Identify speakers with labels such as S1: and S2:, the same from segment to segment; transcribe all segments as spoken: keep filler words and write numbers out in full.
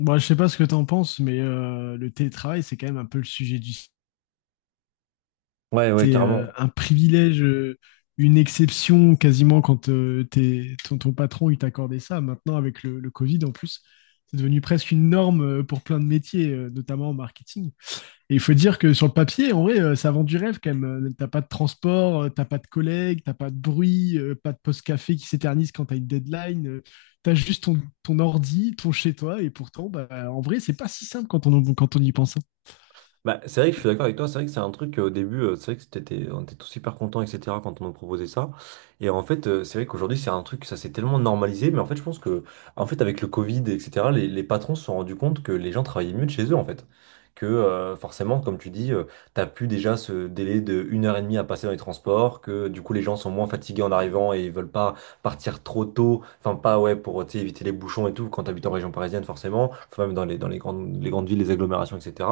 S1: Bon, je sais pas ce que t'en penses, mais euh, le télétravail, c'est quand même un peu le sujet du siècle.
S2: Ouais, ouais,
S1: C'est euh,
S2: carrément.
S1: un privilège, euh, une exception quasiment quand euh, t'es- ton, ton patron il t'accordait ça. Maintenant, avec le, le Covid en plus, c'est devenu presque une norme euh, pour plein de métiers, euh, notamment en marketing. Et il faut dire que sur le papier, en vrai, euh, ça vend du rêve quand même. Euh, T'as pas de transport, euh, t'as pas de collègues, t'as pas de bruit, euh, pas de poste café qui s'éternise quand t'as une deadline. euh, T'as juste ton, ton ordi, ton chez toi, et pourtant, bah, en vrai, c'est pas si simple quand on, quand on y pense, hein.
S2: Bah, c'est vrai que je suis d'accord avec toi, c'est vrai que c'est un truc euh, au début, euh, c'est vrai que c'était, on était tous super contents, et cetera quand on nous proposait ça. Et en fait, euh, c'est vrai qu'aujourd'hui, c'est un truc, ça s'est tellement normalisé, mais en fait, je pense que, en fait, avec le Covid, et cetera, les, les patrons se sont rendus compte que les gens travaillaient mieux de chez eux, en fait. Que euh, forcément, comme tu dis, euh, t'as plus déjà ce délai de une heure et demie à passer dans les transports, que du coup, les gens sont moins fatigués en arrivant et ils veulent pas partir trop tôt, enfin, pas, ouais, pour, tu sais, éviter les bouchons et tout, quand t'habites en région parisienne, forcément, enfin, même dans les, dans les grandes, les grandes villes, les agglomérations, etc,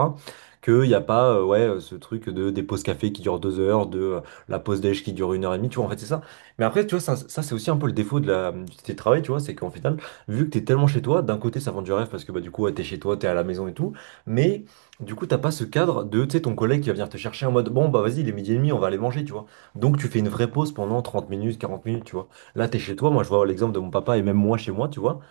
S2: qu'il n'y a pas euh, ouais, euh, ce truc de, des pauses café qui durent deux heures, de euh, la pause déj qui dure une heure et demie, tu vois, en fait, c'est ça. Mais après, tu vois, ça, ça, c'est aussi un peu le défaut de la, du télétravail, tu vois, c'est qu'en final, vu que t'es tellement chez toi, d'un côté, ça vend du rêve parce que bah, du coup, ouais, t'es chez toi, t'es à la maison et tout, mais du coup, t'as pas ce cadre de, tu sais, ton collègue qui va venir te chercher en mode, bon, bah vas-y, il est midi et demi, on va aller manger, tu vois. Donc, tu fais une vraie pause pendant trente minutes, quarante minutes, tu vois. Là, t'es chez toi, moi, je vois l'exemple de mon papa et même moi chez moi, tu vois.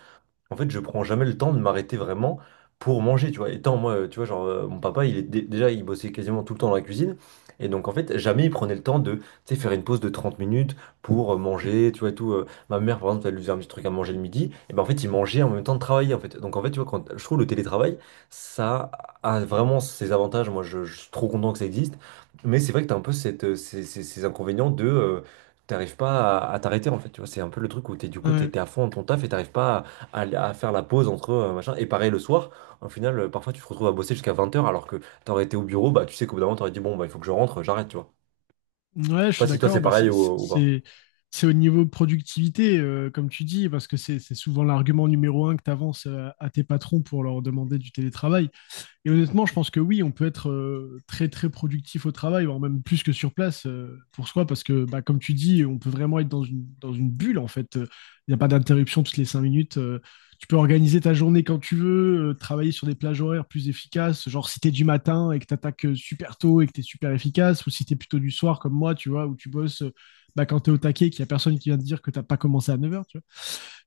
S2: En fait, je prends jamais le temps de m'arrêter vraiment pour manger, tu vois. Étant moi, euh, tu vois, genre, euh, mon papa, il est dé- déjà, il bossait quasiment tout le temps dans la cuisine. Et donc, en fait, jamais il prenait le temps de, tu sais, faire une pause de trente minutes pour euh, manger, tu vois, et tout. euh. Ma mère, par exemple, elle lui faisait un petit truc à manger le midi. Et ben, en fait, il mangeait en même temps de travailler, en fait. Donc, en fait, tu vois, quand, je trouve le télétravail, ça a vraiment ses avantages. Moi, je, je suis trop content que ça existe. Mais c'est vrai que t'as un peu cette, euh, ces, ces- ces inconvénients de... euh, T'arrives pas à, à t'arrêter en fait, tu vois, c'est un peu le truc où t'es du coup t'es
S1: Ouais.
S2: t'es à fond dans ton taf et t'arrives pas à, à faire la pause entre euh, machin. Et pareil le soir, au final, euh, parfois tu te retrouves à bosser jusqu'à vingt heures alors que t'aurais été au bureau, bah tu sais qu'au bout d'un moment t'aurais dit bon bah il faut que je rentre, j'arrête, tu vois.
S1: Ouais,
S2: Je sais
S1: je
S2: pas
S1: suis
S2: si toi c'est
S1: d'accord. Bah,
S2: pareil
S1: c'est
S2: ou,
S1: c'est-
S2: ou pas.
S1: c'est- c'est au niveau productivité, euh, comme tu dis, parce que c'est c'est souvent l'argument numéro un que tu avances à tes patrons pour leur demander du télétravail. Et honnêtement, je pense que oui, on peut être euh, très très productif au travail, voire même plus que sur place euh, pour soi, parce que bah, comme tu dis, on peut vraiment être dans une, dans une bulle en fait. Il n'y a pas d'interruption toutes les cinq minutes. Euh, tu peux organiser ta journée quand tu veux, euh, travailler sur des plages horaires plus efficaces, genre si t'es du matin et que t'attaques euh, super tôt et que t'es super efficace, ou si t'es plutôt du soir comme moi, tu vois, où tu bosses euh, bah, quand t'es au taquet, qu'il n'y a personne qui vient te dire que t'as pas commencé à neuf heures, tu vois.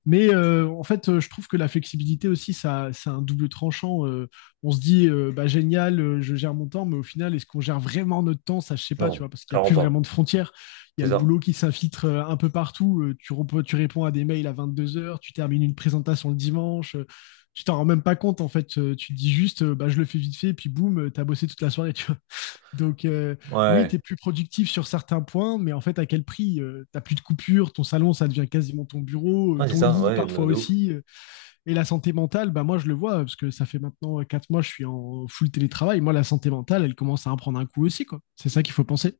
S1: Mais euh, en fait, euh, je trouve que la flexibilité aussi, ça, c'est un double tranchant. Euh, on se dit, euh, bah, génial, euh, je gère mon temps, mais au final, est-ce qu'on gère vraiment notre temps? Ça, je sais pas, tu
S2: Non,
S1: vois, parce qu'il n'y a
S2: clairement
S1: plus vraiment
S2: pas.
S1: de frontières. Il y a
S2: C'est
S1: le
S2: ça.
S1: boulot qui s'infiltre euh, un peu partout. Euh, tu, rep- tu réponds à des mails à vingt-deux heures. Tu termines une présentation le dimanche. Euh, tu t'en rends même pas compte, en fait. Euh, tu te dis juste, euh, bah, je le fais vite fait, et puis boum, euh, t'as bossé toute la soirée, tu donc, euh, oui, tu es
S2: Ouais.
S1: plus productif sur certains points, mais en fait, à quel prix? Euh, t'as plus de coupure, ton salon, ça devient quasiment ton bureau, euh,
S2: Ouais, c'est
S1: ton
S2: ça,
S1: lit
S2: ouais, de
S1: parfois
S2: de ouf.
S1: aussi. Euh, et la santé mentale, bah, moi, je le vois, parce que ça fait maintenant euh, quatre mois, je suis en full télétravail. Moi, la santé mentale, elle commence à en prendre un coup aussi, quoi. C'est ça qu'il faut penser.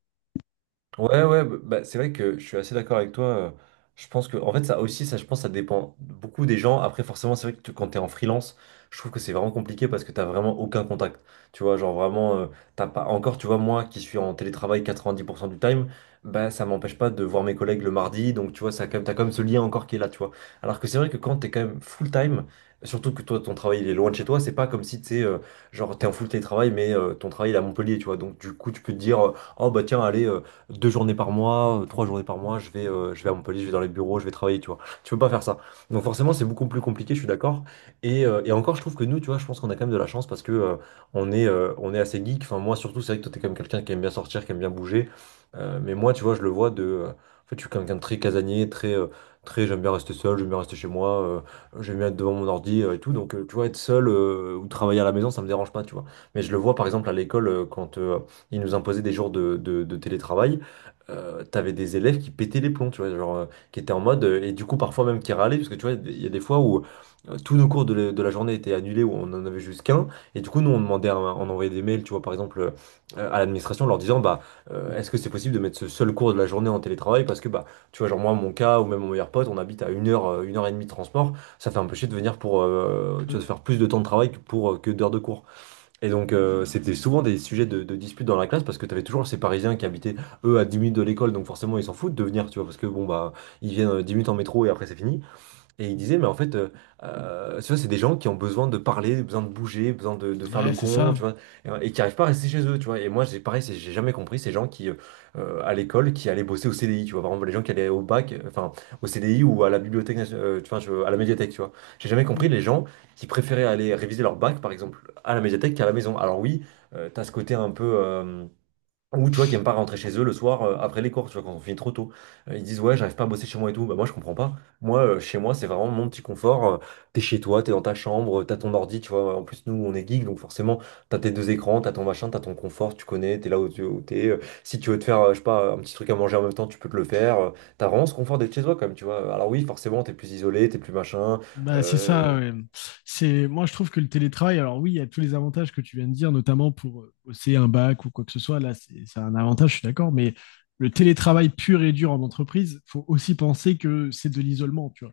S2: Ouais, ouais, bah, bah, c'est vrai que je suis assez d'accord avec toi. euh, Je pense que, en fait, ça aussi, ça, je pense, ça dépend beaucoup des gens. Après, forcément, c'est vrai que tu- quand t'es en freelance, je trouve que c'est vraiment compliqué parce que t'as vraiment aucun contact. Tu vois, genre vraiment, euh, t'as pas encore, tu vois, moi qui suis en télétravail quatre-vingt-dix pour cent du time, bah, ça m'empêche pas de voir mes collègues le mardi. Donc, tu vois, ça, quand même, t'as quand même ce lien encore qui est là, tu vois. Alors que c'est vrai que quand t'es quand même full time, surtout que toi, ton travail, il est loin de chez toi, c'est pas comme si, tu sais, euh, genre, t'es en full télétravail, mais euh, ton travail, il est à Montpellier, tu vois. Donc, du coup, tu peux te dire, euh, oh, bah, tiens, allez deux journées par mois, euh, trois journées par mois, je vais, euh, je vais à Montpellier, je vais dans les bureaux, je vais travailler, tu vois. Tu peux pas faire ça. Donc forcément, c'est beaucoup plus compliqué, je suis d'accord. Et, euh, et encore, je trouve que nous, tu vois, je pense qu'on a quand même de la chance parce que euh, on est, euh, on est assez geek. Enfin, moi surtout, c'est vrai que toi, t'es quand même quelqu'un qui aime bien sortir, qui aime bien bouger. Euh, mais moi, tu vois, je le vois de. Euh, en fait, je suis quelqu'un de très casanier, très, euh, très. J'aime bien rester seul, j'aime bien rester chez moi, euh, j'aime bien être devant mon ordi euh, et tout. Donc, euh, tu vois, être seul euh, ou travailler à la maison, ça me dérange pas, tu vois. Mais je le vois, par exemple, à l'école, euh, quand euh, ils nous imposaient des jours de, de- de télétravail, euh, t'avais des élèves qui pétaient les plombs, tu vois, genre, euh, qui étaient en mode, euh, et du coup parfois même qui râlaient, parce que tu vois, il y a des fois où euh, tous nos cours de la, de la journée étaient annulés, où on en avait juste qu'un, et du coup nous on demandait, à, on envoyait des mails, tu vois, par exemple, euh, à l'administration, en leur disant, bah, euh, est-ce que c'est possible de mettre ce seul cours de la journée en télétravail, parce que, bah, tu vois, genre moi, mon cas, ou même mon meilleur pote, on habite à une heure, euh, une heure et demie de transport, ça fait un peu chier de venir pour, euh, tu vois, de
S1: Ouais,
S2: faire plus de temps de travail que pour, euh, que d'heures de cours. Et donc, euh, c'était souvent des sujets de, de dispute dans la classe parce que tu avais toujours ces Parisiens qui habitaient, eux, à dix minutes de l'école, donc forcément, ils s'en foutent de venir, tu vois, parce que bon, bah, ils viennent euh, dix minutes en métro et après, c'est fini. Et il disait, mais en fait, euh, euh, tu vois, c'est des gens qui ont besoin de parler, besoin de bouger, besoin de, de faire le
S1: ouais, c'est
S2: con, tu
S1: ça.
S2: vois, et, et qui n'arrivent pas à rester chez eux, tu vois. Et moi, j'ai pareil, c'est- j'ai jamais compris ces gens qui, euh, euh, à l'école, qui allaient bosser au C D I, tu vois. Par exemple, les gens qui allaient au bac, euh, enfin, au C D I ou à la bibliothèque, nation- euh, tu vois, je- à la médiathèque, tu vois. J'ai jamais compris les gens qui préféraient aller réviser leur bac, par exemple, à la médiathèque qu'à la maison. Alors oui, tu as ce côté un peu. euh, ou tu vois, qui aiment pas rentrer chez eux le soir euh, après les cours, tu vois, quand on finit trop tôt. Euh, ils disent, ouais, j'arrive pas à bosser chez moi et tout. Bah, moi, je comprends pas. Moi, euh, chez moi, c'est vraiment mon petit confort. Euh, t'es chez toi, t'es dans ta chambre, euh, t'as ton ordi, tu vois. En plus, nous, on est geeks, donc forcément, t'as tes deux écrans, t'as ton machin, t'as ton confort, tu connais, t'es là où tu où t'es. Euh, si tu veux te faire, euh, je sais pas, un petit truc à manger en même temps, tu peux te le faire. Euh, t'as vraiment ce confort d'être chez toi, quand même, tu vois. Alors oui, forcément, t'es plus isolé, t'es plus machin.
S1: Bah, c'est
S2: Euh,
S1: ça, ouais. C'est, moi, je trouve que le télétravail, alors oui, il y a tous les avantages que tu viens de dire, notamment pour euh, bosser un bac ou quoi que ce soit. Là, c'est c'est un avantage, je suis d'accord, mais le télétravail pur et dur en entreprise, faut aussi penser que c'est de l'isolement, tu vois.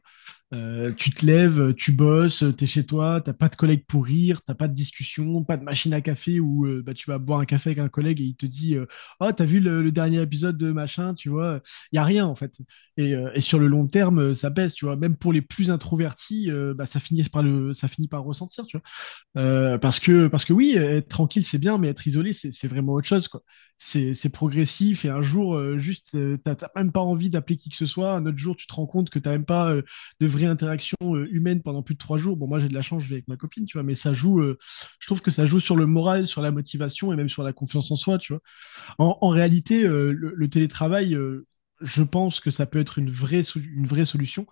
S1: Euh, tu te lèves, tu bosses, t'es chez toi, t'as pas de collègue pour rire, t'as pas de discussion, pas de machine à café où euh, bah, tu vas boire un café avec un collègue et il te dit euh, oh, t'as vu le, le dernier épisode de machin, tu vois. Il y a rien en fait. Et, euh, et sur le long terme, euh, ça baisse, tu vois. Même pour les plus introvertis, euh, bah, ça, finit par le, ça finit par ressentir, tu vois. Euh, parce que parce que oui, être tranquille c'est bien, mais être isolé c'est c'est vraiment autre chose quoi. C'est c'est progressif et un jour euh, juste euh, t'as t'as même pas envie d'appeler qui que ce soit. Un autre jour tu te rends compte que t'as même pas euh, de vraie interaction euh, humaine pendant plus de trois jours. Bon moi j'ai de la chance, je vais avec ma copine tu vois, mais ça joue. Euh, je trouve que ça joue sur le moral, sur la motivation et même sur la confiance en soi tu vois. En, en réalité euh, le, le télétravail, euh, je pense que ça peut être une vraie so- une vraie solution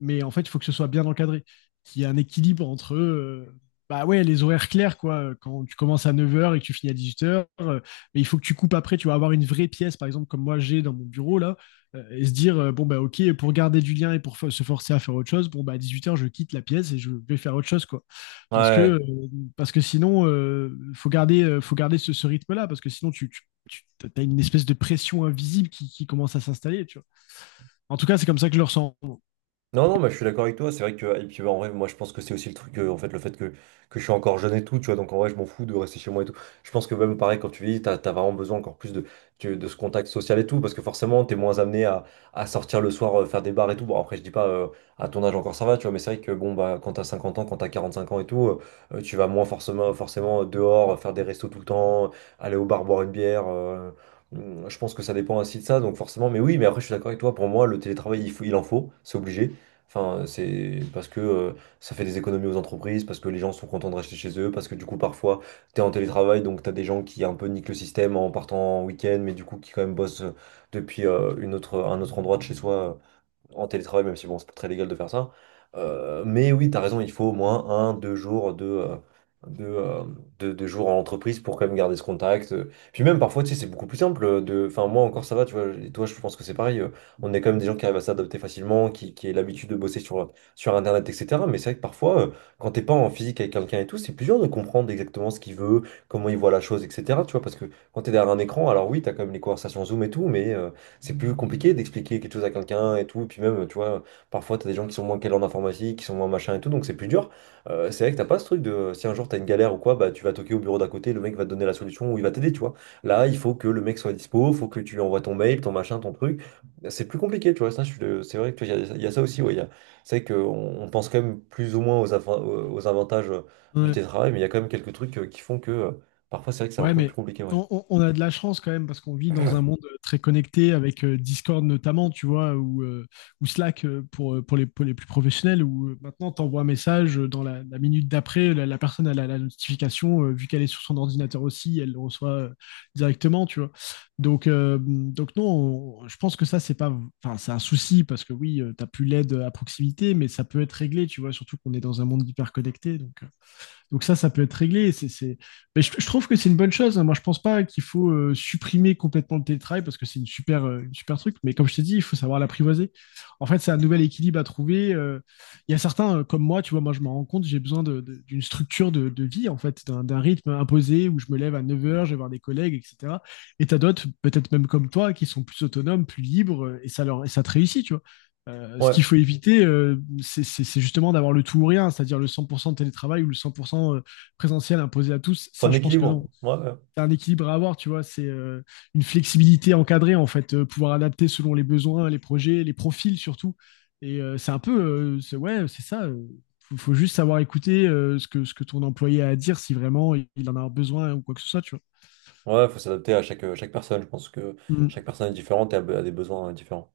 S1: mais en fait, il faut que ce soit bien encadré, qu'il y ait un équilibre entre euh, bah ouais, les horaires clairs, quoi. Quand tu commences à neuf heures et que tu finis à dix-huit heures, euh, mais il faut que tu coupes après, tu vas avoir une vraie pièce, par exemple, comme moi j'ai dans mon bureau, là, euh, et se dire, euh, bon, bah ok, pour garder du lien et pour se forcer à faire autre chose, bon, bah à dix-huit heures je quitte la pièce et je vais faire autre chose, quoi. Parce que, euh,
S2: Ouais.
S1: parce que sinon, il faut garder, euh, faut garder ce, ce rythme-là, parce que sinon, tu, tu, tu as une espèce de pression invisible qui, qui commence à s'installer, tu vois. En tout cas, c'est comme ça que je le ressens.
S2: Non, non, mais je suis d'accord avec toi. C'est vrai que, et puis bah, en vrai, moi je pense que c'est aussi le truc, euh, en fait, le fait que, que je suis encore jeune et tout, tu vois. Donc en vrai, je m'en fous de rester chez moi et tout. Je pense que même pareil, quand tu vis, t'as, t'as vraiment besoin encore plus de, tu- de ce contact social et tout, parce que forcément, t'es moins amené à, à sortir le soir, euh, faire des bars et tout. Bon, après, je dis pas euh, à ton âge encore ça va, tu vois, mais c'est vrai que bon, bah, quand t'as cinquante ans, quand t'as quarante cinq ans et tout, euh, euh, tu vas moins forcément, forcément dehors, euh, faire des restos tout le temps, aller au bar, boire une bière. euh, hum, Je pense que ça dépend aussi de ça, donc forcément, mais oui, mais après, je suis d'accord avec toi. Pour moi, le télétravail, il faut, il en faut, c'est obligé. Enfin, c'est parce que euh, ça fait des économies aux entreprises, parce que les gens sont contents de rester chez eux, parce que du coup, parfois, t'es en télétravail, donc t'as des gens qui un peu niquent le système en partant en week-end, mais du coup, qui quand même bossent euh, depuis euh, une autre, un autre endroit de chez soi en télétravail, même si bon, c'est pas très légal de faire ça. Euh, mais oui, t'as raison, il faut au moins un, deux jours de, euh, de, euh, de- de jours en entreprise pour quand même garder ce contact. Euh, Puis même parfois, tu sais, c'est beaucoup plus simple euh, de. Enfin, moi encore ça va, tu vois, et toi, je pense que c'est pareil. euh, On est quand même des gens qui arrivent à s'adapter facilement, qui, qui aient l'habitude de bosser sur, sur Internet, et cetera. Mais c'est vrai que parfois, euh, quand t'es pas en physique avec quelqu'un et tout, c'est plus dur de comprendre exactement ce qu'il veut, comment il voit la chose, et cetera. Tu vois, parce que quand t'es derrière un écran, alors oui, t'as quand même les conversations Zoom et tout, mais. euh, c'est plus compliqué d'expliquer quelque chose à quelqu'un et tout. Et puis même, tu vois, parfois, t'as des gens qui sont moins calés en informatique, qui sont moins machin et tout, donc c'est plus dur. Euh, c'est vrai que t'as pas ce truc de si un jour t'as une galère ou quoi, bah tu vas toquer au bureau d'à côté, le mec va te donner la solution ou il va t'aider, tu vois. Là, il faut que le mec soit dispo, faut que tu lui envoies ton mail, ton machin, ton truc. C'est plus compliqué, tu vois. Ça, je suis de- c'est vrai que tu vois, il y, a il y a ça aussi, ouais. il y a- C'est vrai qu'on on pense quand même plus ou moins aux, avan- aux avantages euh, du
S1: Ouais.
S2: télétravail, mais il y a quand même quelques trucs euh, qui font que euh, parfois, c'est vrai que c'est un
S1: Ouais,
S2: peu plus
S1: mais
S2: compliqué, ouais.
S1: on, on- on a de la chance quand même parce qu'on vit dans un monde très connecté avec euh, Discord notamment, tu vois, ou, euh, ou Slack euh, pour, euh, pour les, pour les plus professionnels, où euh, maintenant tu envoies un message euh, dans la, la minute d'après, la, la personne elle a la notification, euh, vu qu'elle est sur son ordinateur aussi, elle le reçoit euh, directement, tu vois. Donc, euh, donc non, on- je pense que ça, c'est pas, enfin, c'est un souci parce que oui, tu t'as plus l'aide à proximité, mais ça peut être réglé, tu vois, surtout qu'on est dans un monde hyper connecté, donc. Euh, donc ça, ça peut être réglé. C'est, c'est... Mais je, je, trouve que c'est une bonne chose, hein. Moi, je pense pas qu'il faut euh, supprimer complètement le télétravail parce que c'est une super, euh, une super truc. Mais comme je t'ai dit, il faut savoir l'apprivoiser. En fait, c'est un nouvel équilibre à trouver. Euh, il y a certains euh, comme moi, tu vois, moi je me rends compte, j'ai besoin de, de, d'une structure de, de, vie, en fait, d'un, d'un rythme imposé où je me lève à neuf heures, je vais voir des collègues, et cetera. Et t'as d'autres, peut-être même comme toi, qui sont plus autonomes, plus libres, euh, et ça leur et ça te réussit, tu vois. Euh, ce
S2: Ouais,
S1: qu'il faut éviter, euh, c'est c'est- c'est justement d'avoir le tout ou rien, c'est-à-dire le cent pour cent de télétravail ou le cent pour cent euh, présentiel imposé à tous.
S2: faut
S1: Ça,
S2: un
S1: je pense que
S2: équilibre.
S1: non.
S2: Ouais, ouais.
S1: C'est un équilibre à avoir, tu vois. C'est euh, une flexibilité encadrée, en fait, euh, pouvoir adapter selon les besoins, les projets, les profils surtout. Et euh, c'est un peu, euh, c'est- ouais, c'est ça. Euh, faut, faut juste savoir écouter euh, ce que, ce que ton employé a à dire si vraiment il en a besoin ou quoi que ce soit, tu
S2: Ouais, faut s'adapter à chaque, euh, chaque personne. Je pense que chaque
S1: vois.
S2: personne est différente et a be- a des besoins euh, différents.